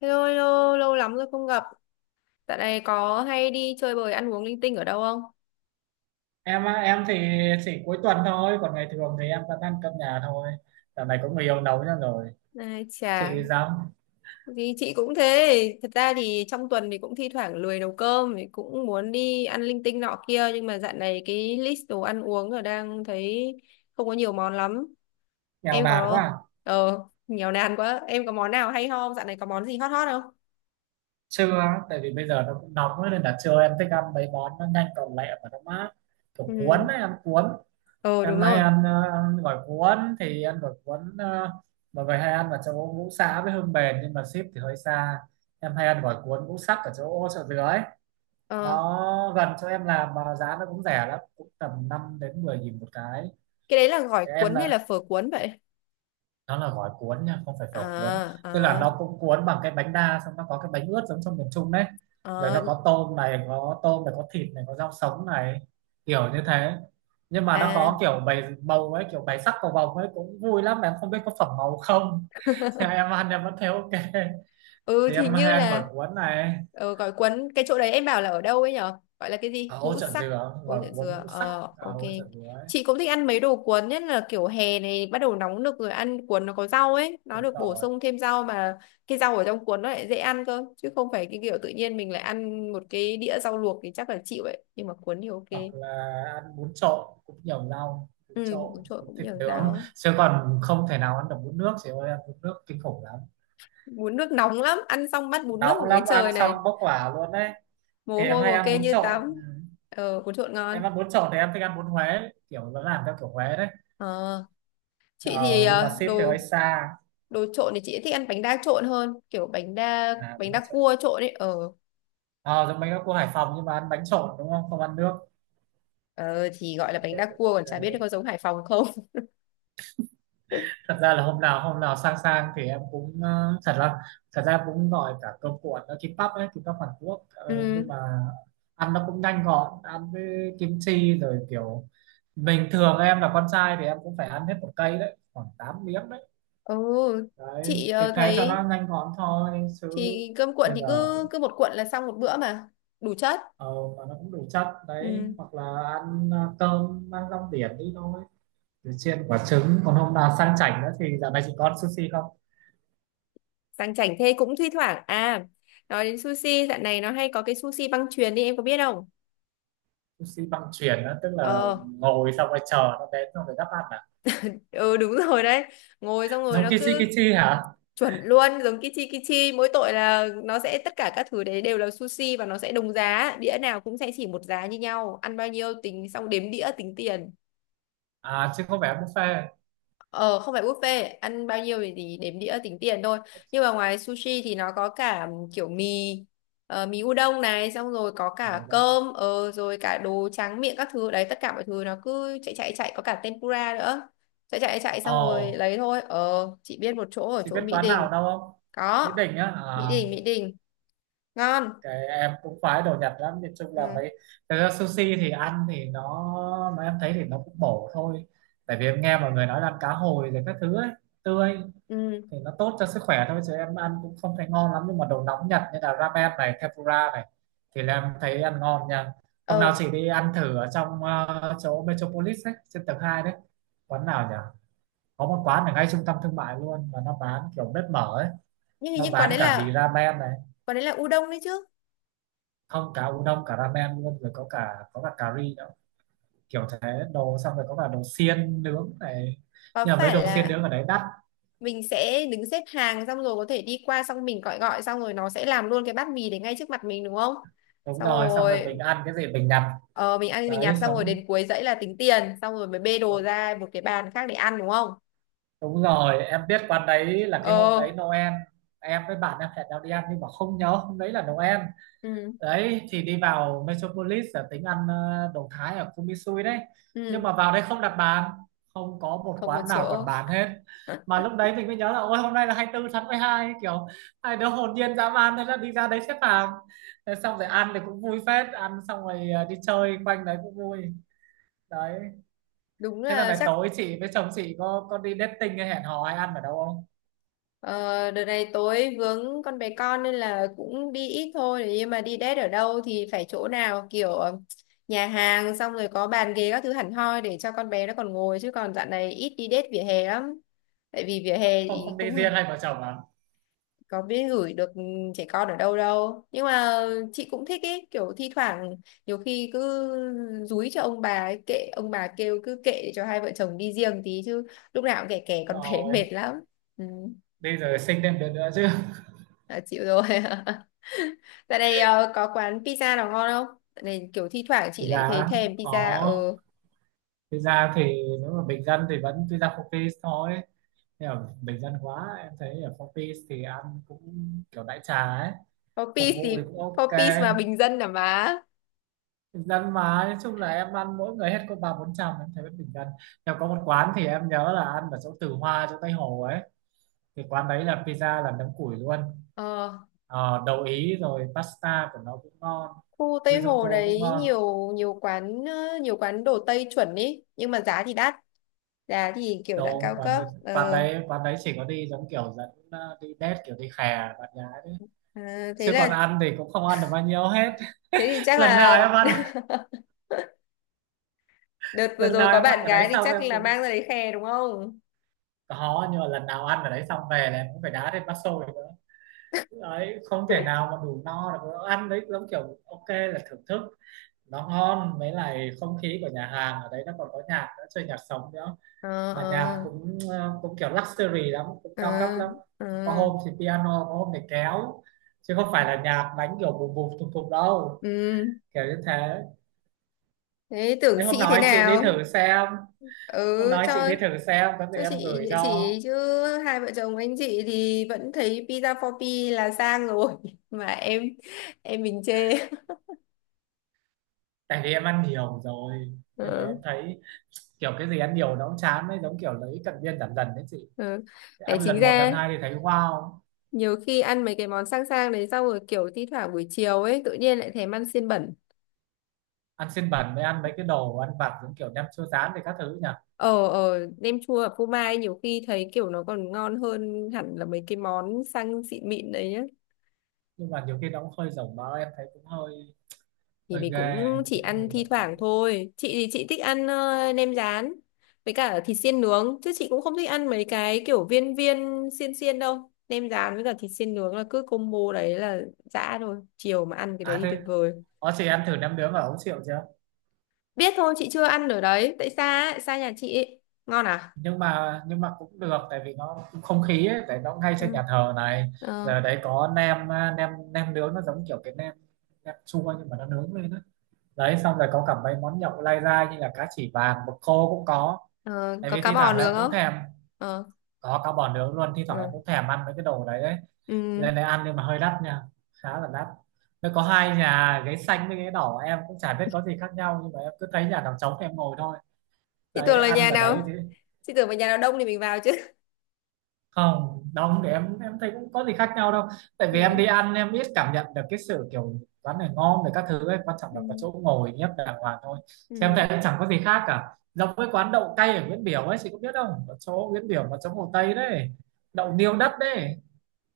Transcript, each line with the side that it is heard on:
left: Hello, hello, lâu lắm rồi không gặp. Dạo này có hay đi chơi bời ăn uống linh tinh ở đâu không?
right: Em thì chỉ cuối tuần thôi, còn ngày thường thì em vẫn ăn cơm nhà thôi. Dạo này có người yêu nấu cho rồi.
left: Ai chà,
right: Chị dám
left: thì chị cũng thế. Thật ra thì trong tuần thì cũng thi thoảng lười nấu cơm, thì cũng muốn đi ăn linh tinh nọ kia. Nhưng mà dạo này cái list đồ ăn uống ở đang thấy không có nhiều món lắm.
right: nghèo
left: Em
right: nàn quá
left: có...
right: à.
left: Ờ, nghèo nàn quá. Em có món nào hay ho không? Dạo này có món gì hot hot không?
right: Trưa á, tại vì bây giờ nó cũng nóng ấy, nên là trưa em thích ăn mấy món nó nhanh gọn lẹ và nó mát, kiểu cuốn
left: Ừ,
right: ấy, ăn cuốn.
left: ờ đúng
right: Em hay
left: rồi.
right: ăn ăn gỏi cuốn, thì ăn gỏi cuốn, mọi người hay ăn ở chỗ ngũ xã với Hương Bền nhưng mà ship thì hơi xa. Em hay ăn gỏi cuốn ngũ sắc ở chỗ chợ dừa ấy,
left: Ờ,
right: nó gần chỗ em làm mà giá nó cũng rẻ lắm, cũng tầm 5 đến 10 nghìn một cái.
left: cái đấy là gỏi
right: Em
left: cuốn hay
right: là
left: là phở cuốn vậy?
right: Nó là gói cuốn nha, không phải phở cuốn.
left: À,
right: Tức là
left: à,
right: nó cũng cuốn bằng cái bánh đa, xong nó có cái bánh ướt giống trong miền Trung đấy, rồi
left: à,
right: nó có tôm này, có tôm này, có thịt này, có rau sống này, kiểu như thế. Nhưng mà nó
left: à.
right: có kiểu bày màu ấy, kiểu bày sắc cầu vồng ấy, cũng vui lắm, mà em không biết có phẩm màu không. Thế em ăn em vẫn thấy ok.
left: Ừ
right: Thì
left: thì
right: em hay
left: như
right: ăn gỏi
left: là
right: cuốn này
left: gói quấn cái chỗ đấy em bảo là ở đâu ấy nhở, gọi là cái gì
right: ở ô
left: ngũ
right: chợ
left: sắc.
right: dừa,
left: Ôi
right: gỏi
left: chuyện
right: cuốn
left: dừa,
right: ngũ sắc
left: ờ
right: ở
left: ok.
right: ô chợ dừa ấy.
left: Chị cũng thích ăn mấy đồ cuốn, nhất là kiểu hè này bắt đầu nóng nực rồi, ăn cuốn nó có rau ấy, nó
right: Đúng
left: được bổ
right: rồi.
left: sung thêm rau mà. Cái rau ở trong cuốn nó lại dễ ăn cơ, chứ không phải cái kiểu tự nhiên mình lại ăn một cái đĩa rau luộc thì chắc là chịu ấy, nhưng mà cuốn thì ok.
right: Hoặc là ăn bún trộn cũng nhiều rau, bún
left: Ừ,
right: trộn,
left: bún trộn
right: bún
left: cũng
right: thịt
left: nhiều
right: nướng,
left: rau.
right: chứ còn không thể nào ăn được bún nước chị ơi, ăn bún nước kinh khủng lắm.
left: Bún nước nóng lắm, ăn xong bắt bún nước
right: Nóng
left: ở dưới
right: lắm, ăn
left: trời này
right: xong bốc hỏa luôn đấy.
left: mồ
right: Thì em
left: hôi
right: hay
left: mồ
right: ăn
left: kê
right: bún
left: như
right: trộn,
left: tắm.
right: ừ.
left: Ờ, bún trộn
right: Em
left: ngon.
right: ăn bún trộn thì em thích ăn bún Huế, kiểu nó làm theo kiểu Huế đấy.
left: ờ chị thì
right: Ờ, nhưng mà
left: ờ,
right: ship thì hơi
left: đồ
right: xa.
left: đồ trộn thì chị thích ăn bánh đa trộn hơn, kiểu bánh đa,
right: À bún
left: bánh đa
right: trộn,
left: cua trộn ấy. Ờ,
right: ờ giống mấy các cô Hải Phòng, nhưng mà ăn bánh trộn đúng không, không ăn nước.
left: ờ thì gọi là bánh
right: Thế
left: đa
right: cũng
left: cua, còn
right: ok.
left: chả biết nó có giống Hải Phòng không.
right: Thật ra là hôm nào sang sang thì em cũng thật ra cũng gọi cả cơm cuộn, nó kimbap ấy, kimbap Hàn Quốc. Ờ,
left: Ừ.
right: nhưng mà ăn nó cũng nhanh gọn, ăn với kim chi rồi, kiểu bình thường em là con trai thì em cũng phải ăn hết một cây đấy, khoảng 8 miếng đấy.
left: ừ chị
right: Đấy, thì
left: ờ,
right: thế cho
left: thấy
right: nó nhanh gọn thôi chứ.
left: thì cơm cuộn
right: Bây
left: thì
right: giờ
left: cứ
right: cũng,
left: cứ một cuộn là xong một bữa mà đủ chất.
right: ờ, mà nó cũng đủ chất đấy.
left: Ừ,
right: Hoặc là ăn cơm ăn rong biển đi thôi, rồi chiên quả trứng. Còn hôm nào sang chảnh nữa thì, dạo này chị có ăn sushi không?
left: sang chảnh thế cũng thi thoảng à. Nói đến sushi, dạo này nó hay có cái sushi băng chuyền đi, em có biết không?
right: Sushi băng chuyền á, tức là
left: Ờ,
right: ngồi xong rồi chờ nó đến xong rồi đắp ăn à?
left: ừ đúng rồi đấy. Ngồi xong rồi
right: Giống
left: nó
right: Kichi
left: cứ...
right: Kichi hả?
left: Chuẩn luôn, giống Kichi Kichi, mỗi tội là nó sẽ tất cả các thứ đấy đều là sushi, và nó sẽ đồng giá, đĩa nào cũng sẽ chỉ một giá như nhau, ăn bao nhiêu tính xong đếm đĩa tính tiền.
right: À chứ không phải buffet.
left: Ờ, không phải buffet, ăn bao nhiêu thì đếm đĩa tính tiền thôi. Nhưng mà ngoài sushi thì nó có cả kiểu mì, mì udon này, xong rồi có
right: À
left: cả
right: vâng.
left: cơm, rồi cả đồ tráng miệng các thứ đấy, tất cả mọi thứ nó cứ chạy chạy chạy, có cả tempura nữa. Chạy chạy chạy
right: Ồ,
left: xong rồi lấy thôi. Ờ, chị biết một chỗ ở
right: chị
left: chỗ
right: biết
left: Mỹ
right: quán nào
left: Đình.
right: đâu không?
left: Có,
right: Mỹ Đình á,
left: Mỹ
right: à,
left: Đình, Mỹ Đình. Ngon.
right: cái em cũng khoái đồ Nhật lắm, nhìn chung là
left: Ừ,
right: mấy, thực ra sushi thì ăn thì nó, mà em thấy thì nó cũng bổ thôi, tại vì em nghe mọi người nói là ăn cá hồi rồi các thứ ấy, tươi,
left: ừ,
right: thì nó tốt cho sức khỏe thôi, chứ em ăn cũng không thấy ngon lắm. Nhưng mà đồ nóng Nhật như là ramen này, tempura này, thì là em thấy ăn ngon nha. Hôm nào
left: ờ.
right: chị đi ăn thử ở trong chỗ Metropolis ấy, trên tầng 2 đấy, quán nào nhỉ, có một quán ở ngay trung tâm thương mại luôn mà nó bán kiểu bếp mở ấy,
left: Nhưng hình
right: nó
left: như quán
right: bán
left: đấy
right: cả mì
left: là,
right: ramen này,
left: quán đấy là u đông đấy chứ.
right: không, cả udon cả ramen luôn, rồi có cả, có cả cà ri nữa, kiểu thế, đồ, xong rồi có cả đồ xiên nướng này.
left: Có
right: Nhưng mà mấy
left: phải
right: đồ xiên
left: là
right: nướng ở đấy đắt.
left: mình sẽ đứng xếp hàng xong rồi có thể đi qua, xong mình gọi, gọi xong rồi nó sẽ làm luôn cái bát mì đấy ngay trước mặt mình đúng không?
right: Đúng
left: Xong
right: rồi, xong rồi mình
left: rồi
right: ăn cái gì mình nhặt.
left: ờ, mình ăn mình
right: Đấy
left: nhặt xong rồi
right: xong.
left: đến cuối dãy là tính tiền, xong rồi mới bê đồ ra một cái bàn khác để ăn đúng không?
right: Đúng rồi, em biết quán đấy là cái hôm
left: Ờ.
right: đấy Noel. Em với bạn em hẹn nhau đi ăn nhưng mà không nhớ hôm đấy là Noel.
left: Ừ,
right: Đấy thì đi vào Metropolis là tính ăn đồ Thái ở Kumisui đấy. Nhưng
left: ừ.
right: mà vào đây không đặt bàn, không có một
left: Không có
right: quán nào còn
left: chỗ.
right: bán hết. Mà lúc đấy mình mới nhớ là, ôi hôm nay là 24 tháng 12. Kiểu hai đứa hồn nhiên dã man, thế là đi ra đấy xếp hàng. Thế xong rồi ăn thì cũng vui phết. Ăn xong rồi đi chơi quanh đấy cũng vui. Đấy,
left: Đúng
right: thế là
left: là
right: này
left: chắc...
right: tối chị với chồng chị có đi dating hay hẹn hò hay ăn ở đâu không?
left: Ờ, đợt này tối vướng con bé con nên là cũng đi ít thôi, nhưng mà đi date ở đâu thì phải chỗ nào kiểu nhà hàng xong rồi có bàn ghế các thứ hẳn hoi để cho con bé nó còn ngồi, chứ còn dạo này ít đi date vỉa hè lắm. Tại vì vỉa hè
right: Không
left: thì
right: không đi
left: cũng
right: riêng hay vợ chồng à?
left: có biết gửi được trẻ con ở đâu đâu, nhưng mà chị cũng thích ý, kiểu thi thoảng nhiều khi cứ dúi cho ông bà ấy, kệ ông bà kêu cứ kệ, để cho hai vợ chồng đi riêng tí chứ. Lúc nào cũng kẻ
right: Đúng
left: kẻ con bé
right: rồi,
left: mệt lắm. Ừ.
right: đi rồi sinh thêm đứa nữa chứ.
left: À, chịu rồi. Tại đây có quán pizza nào ngon không? Tại này kiểu thi thoảng chị
right: Thực
left: lại thấy
right: ra
left: thèm pizza
right: có,
left: ở
right: thực ra thì nếu mà bình dân thì vẫn tuy ra phong phí thôi, nhưng mà bình dân quá em thấy ở phong phí thì ăn cũng kiểu đại trà ấy,
left: Four
right: phục vụ
left: thì
right: thì cũng ok.
left: Four mà bình dân à má.
right: Bình dân mà, nói chung là em ăn mỗi người hết có 3, 4 trăm, em thấy vẫn bình dân. Nhưng có một quán thì em nhớ là ăn ở chỗ Từ Hoa, chỗ Tây Hồ ấy, thì quán đấy là pizza là nấm củi luôn.
left: Ờ,
right: Ờ, đậu Ý rồi pasta của nó cũng ngon,
left: khu Tây
right: risotto
left: Hồ
right: cũng
left: đấy
right: ngon.
left: nhiều, nhiều quán đồ Tây chuẩn ý, nhưng mà giá thì đắt. Giá thì kiểu dạng
right: Đồ,
left: cao
right: quán
left: cấp.
right: đấy quán
left: Ờ,
right: đấy quán đấy chỉ có đi giống kiểu dẫn đi date, kiểu đi khè bạn gái đấy,
left: à, thế
right: chứ còn
left: là...
right: ăn thì cũng không ăn được bao nhiêu hết.
left: Thế thì chắc
right: lần nào
left: là...
right: em ăn
left: Đợt vừa
right: lần
left: rồi
right: nào
left: có
right: em ăn
left: bạn
right: ở đấy
left: gái thì
right: xong
left: chắc
right: em
left: là
right: cũng
left: mang ra đấy khè đúng không?
right: có, nhưng mà lần nào ăn ở đấy xong về là em cũng phải đá thêm bát xôi nữa. Đấy, không thể nào mà đủ no được, ăn đấy giống kiểu ok là thưởng thức. Nó ngon, mấy lại không khí của nhà hàng ở đấy nó còn có nhạc nữa, chơi nhạc sống nữa,
left: Ờ,
right: mà nhạc
left: ờ,
right: cũng cũng kiểu luxury lắm, cũng
left: ờ,
right: cao cấp lắm.
left: ờ.
right: Có hôm thì piano, có hôm thì kéo, chứ không phải là nhạc đánh kiểu bùm bùm thùng thùng đâu,
left: Ừ.
right: kiểu như thế.
left: Thế tưởng
right: Đấy, hôm
left: sĩ
right: nào
left: thế
right: anh chị đi
left: nào?
right: thử xem,
left: Ừ,
right: hôm nào anh chị
left: cho
right: đi thử xem có gì
left: cho
right: em
left: chị
right: gửi
left: địa
right: cho.
left: chỉ chứ. Hai vợ chồng anh chị thì vẫn thấy pizza for pi là sang rồi mà em mình chê.
right: Tại vì em ăn nhiều rồi nên là em
left: Ừ,
right: thấy kiểu cái gì ăn nhiều nó cũng chán ấy, giống kiểu lấy cận biên giảm dần đấy chị.
left: ừ. Đấy,
right: Ăn
left: chính
right: lần một lần
left: ra
right: hai thì thấy wow.
left: nhiều khi ăn mấy cái món sang sang đấy xong rồi kiểu thi thoảng buổi chiều ấy tự nhiên lại thèm ăn xiên bẩn.
right: Ăn xiên bẩn mới ăn mấy cái đồ ăn vặt giống kiểu nem chua rán thì các thứ nhỉ.
left: Ờ, ờ, nem chua ở phô mai nhiều khi thấy kiểu nó còn ngon hơn hẳn là mấy cái món sang xịn mịn đấy nhá.
right: Nhưng mà nhiều khi nó cũng hơi rồng mỡ, em thấy cũng hơi
left: Thì
right: hơi
left: mình
right: ghê,
left: cũng chỉ
right: thấy hơi
left: ăn thi
right: nổi mỡ.
left: thoảng thôi, chị thì chị thích ăn nem rán với cả thịt xiên nướng, chứ chị cũng không thích ăn mấy cái kiểu viên viên xiên xiên đâu. Nem rán với cả thịt xiên nướng là cứ combo đấy là dã thôi, chiều mà ăn cái đấy
right: À
left: thì tuyệt
right: thế,
left: vời.
right: có chị ăn thử nem nướng ở Ấu Triệu chưa?
left: Biết thôi, chị chưa ăn ở đấy tại xa ấy, xa nhà chị ấy. Ngon à.
right: Nhưng mà cũng được, tại vì nó cũng không khí ấy, tại nó ngay trên
left: Ừ.
right: nhà thờ này.
left: Ờ,
right: Giờ đấy có nem à, nem nem nướng, nó giống kiểu cái nem, nem chua nhưng mà nó nướng lên đó. Đấy, xong rồi có cả mấy món nhậu lai dai như là cá chỉ vàng, mực khô cũng có,
left: ờ,
right: tại
left: có
right: vì
left: cá
right: thi
left: bò
right: thoảng là em
left: nướng
right: cũng
left: không?
right: thèm,
left: Ờ.
right: có cá bò nướng luôn. Thi thoảng em
left: Ừ.
right: cũng thèm ăn mấy cái đồ đấy đấy,
left: Ừ.
right: lên đây ăn nhưng mà hơi đắt nha, khá là đắt. Nó có hai nhà, ghế xanh với ghế đỏ, em cũng chả biết có gì khác nhau nhưng mà em cứ thấy nhà nào trống thì em ngồi thôi.
left: Chị tưởng
right: Đấy,
left: là
right: ăn
left: nhà
right: ở đấy
left: nào,
right: thì
left: chị tưởng là nhà nào đông thì mình vào chứ.
right: không, đông thì em thấy cũng có gì khác nhau đâu. Tại vì em
left: Ừ.
right: đi ăn em ít cảm nhận được cái sự kiểu quán này ngon về các thứ ấy, quan trọng là có
left: Ừ.
right: chỗ ngồi nhấp đàng hoàng thôi. Chứ em
left: Ừ.
right: thấy cũng chẳng có gì khác cả. Giống với quán đậu cay ở Nguyễn Biểu ấy, chị có biết không, ở chỗ Nguyễn Biểu mà chỗ Hồ Tây đấy, đậu niêu đất đấy.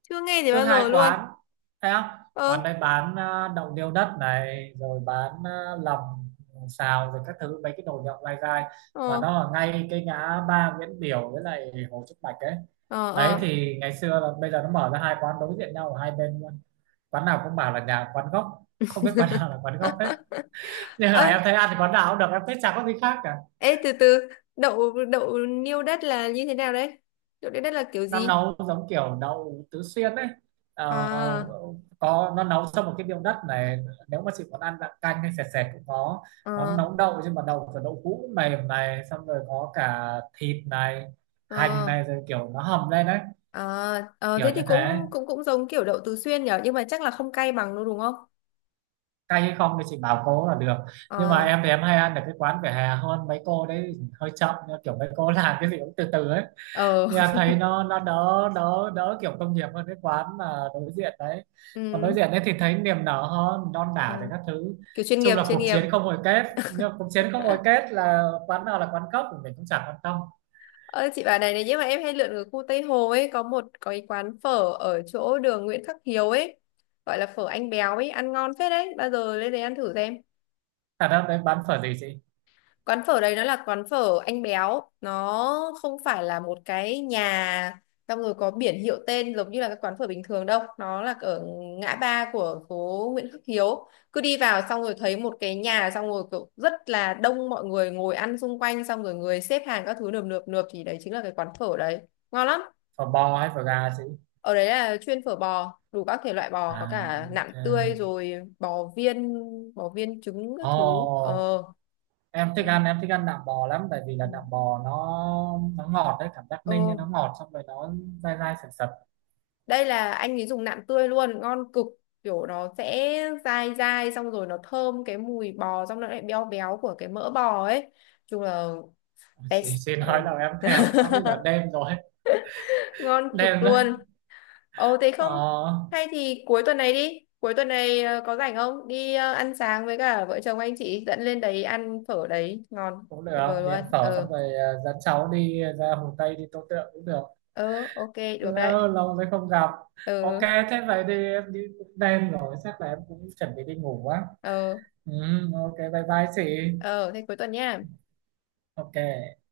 left: Chưa nghe gì
right: Cứ
left: bao
right: hai
left: giờ luôn.
right: quán, thấy không,
left: Ơ.
right: quán đây bán đậu niêu đất này, rồi bán lòng xào rồi các thứ, mấy cái đồ nhậu lai gai, mà
left: Ờ,
right: nó ở ngay cái ngã ba Nguyễn Biểu với lại Hồ Trúc Bạch ấy.
left: ờ,
right: Đấy
left: ờ.
right: thì ngày xưa là, bây giờ nó mở ra hai quán đối diện nhau ở hai bên luôn, quán nào cũng bảo là nhà quán gốc, không biết quán nào là quán gốc hết. Nhưng mà
left: Ơi,
right: em thấy ăn thì quán nào cũng được, em thấy chả có gì khác cả.
left: ê từ từ, đậu đậu niêu đất là như thế nào đấy? Đậu niêu đất là kiểu
right: Nó
left: gì?
right: nấu giống kiểu đậu tứ xuyên đấy. Ờ,
left: À.
right: có, nó nấu trong một cái miếng đất này, nếu mà chị muốn ăn dạng canh hay sệt sệt cũng có. Nó
left: Ờ.
right: nấu đậu nhưng mà đậu kiểu đậu hũ mềm này, xong rồi có cả thịt này, hành
left: Ờ.
right: này, rồi kiểu nó hầm lên đấy,
left: À, ờ
right: kiểu
left: thế thì
right: như
left: cũng
right: thế.
left: cũng cũng giống kiểu đậu Tứ Xuyên nhở, nhưng mà chắc là không cay bằng đâu đúng không?
right: Cay hay không thì chị bảo cô là được. Nhưng mà
left: Ờ,
right: em thì em hay ăn ở cái quán vỉa hè hơn, mấy cô đấy hơi chậm nhưng kiểu mấy cô làm cái gì cũng từ từ ấy,
left: ờ.
right: thì thấy nó đỡ đỡ đỡ kiểu công nghiệp hơn cái quán mà đối diện đấy. Còn đối
left: Ừ,
right: diện đấy thì thấy niềm nở hơn, non
left: ờ,
right: đả thì các thứ,
left: kiểu chuyên
right: chung
left: nghiệp,
right: là
left: chuyên
right: cuộc
left: nghiệp.
right: chiến không hồi kết, nhưng mà cuộc chiến không hồi kết là quán nào là quán cốc thì mình cũng chẳng quan tâm.
left: Ơ chị bảo này này, nhưng mà em hay lượn ở khu Tây Hồ ấy, có cái quán phở ở chỗ đường Nguyễn Khắc Hiếu ấy, gọi là phở anh béo ấy, ăn ngon phết đấy, bao giờ lên đấy ăn thử xem.
right: Thật ra đấy bán phở gì chị?
left: Quán phở đấy nó là quán phở anh béo, nó không phải là một cái nhà xong rồi có biển hiệu tên giống như là các quán phở bình thường đâu. Nó là ở ngã ba của phố Nguyễn Khắc Hiếu, cứ đi vào xong rồi thấy một cái nhà, xong rồi kiểu rất là đông mọi người ngồi ăn xung quanh, xong rồi người xếp hàng các thứ nườm nượp nượp, thì đấy chính là cái quán phở đấy. Ngon lắm.
right: Phở bò hay phở gà chị?
left: Ở đấy là chuyên phở bò, đủ các thể loại bò, có
right: À
left: cả nạm
right: ok.
left: tươi rồi bò viên, bò viên trứng các thứ.
right: Ồ,
left: Ờ.
right: em thích
left: Ừ.
right: ăn, em thích ăn nạm bò lắm, tại vì là
left: Ừ.
right: nạm bò nó ngọt đấy, cảm giác ninh
left: Ờ.
right: nên nó ngọt, xong rồi nó dai dai sật sật.
left: Đây là anh ấy dùng nạm tươi luôn ngon cực, kiểu nó sẽ dai dai, xong rồi nó thơm cái mùi bò, xong nó lại béo béo của cái mỡ bò ấy. Chung là
right: chị,
left: best.
right: chị
left: Ừ.
right: nói là em thèm quá, bây giờ đêm rồi,
left: Ngon cực
right: đêm rồi.
left: luôn. Ồ thế
right: Ờ,
left: không, hay thì cuối tuần này đi, cuối tuần này có rảnh không, đi ăn sáng với cả vợ chồng anh chị dẫn lên đấy ăn phở đấy ngon.
right: cũng
left: Tuyệt
right: được,
left: vời
right: đi
left: luôn.
right: ăn phở xong
left: Ờ,
right: rồi dẫn cháu đi ra Hồ Tây đi Tô Tượng cũng được.
left: ờ ok, được đấy.
right: Lâu, lâu rồi không gặp. Ok.
left: Ờ,
right: Thế vậy thì em đi, cũng đêm rồi chắc là em cũng chuẩn bị đi ngủ quá.
left: ờ.
right: Ừ, ok, bye bye chị.
left: Ờ thế cuối tuần nha.
right: Ok.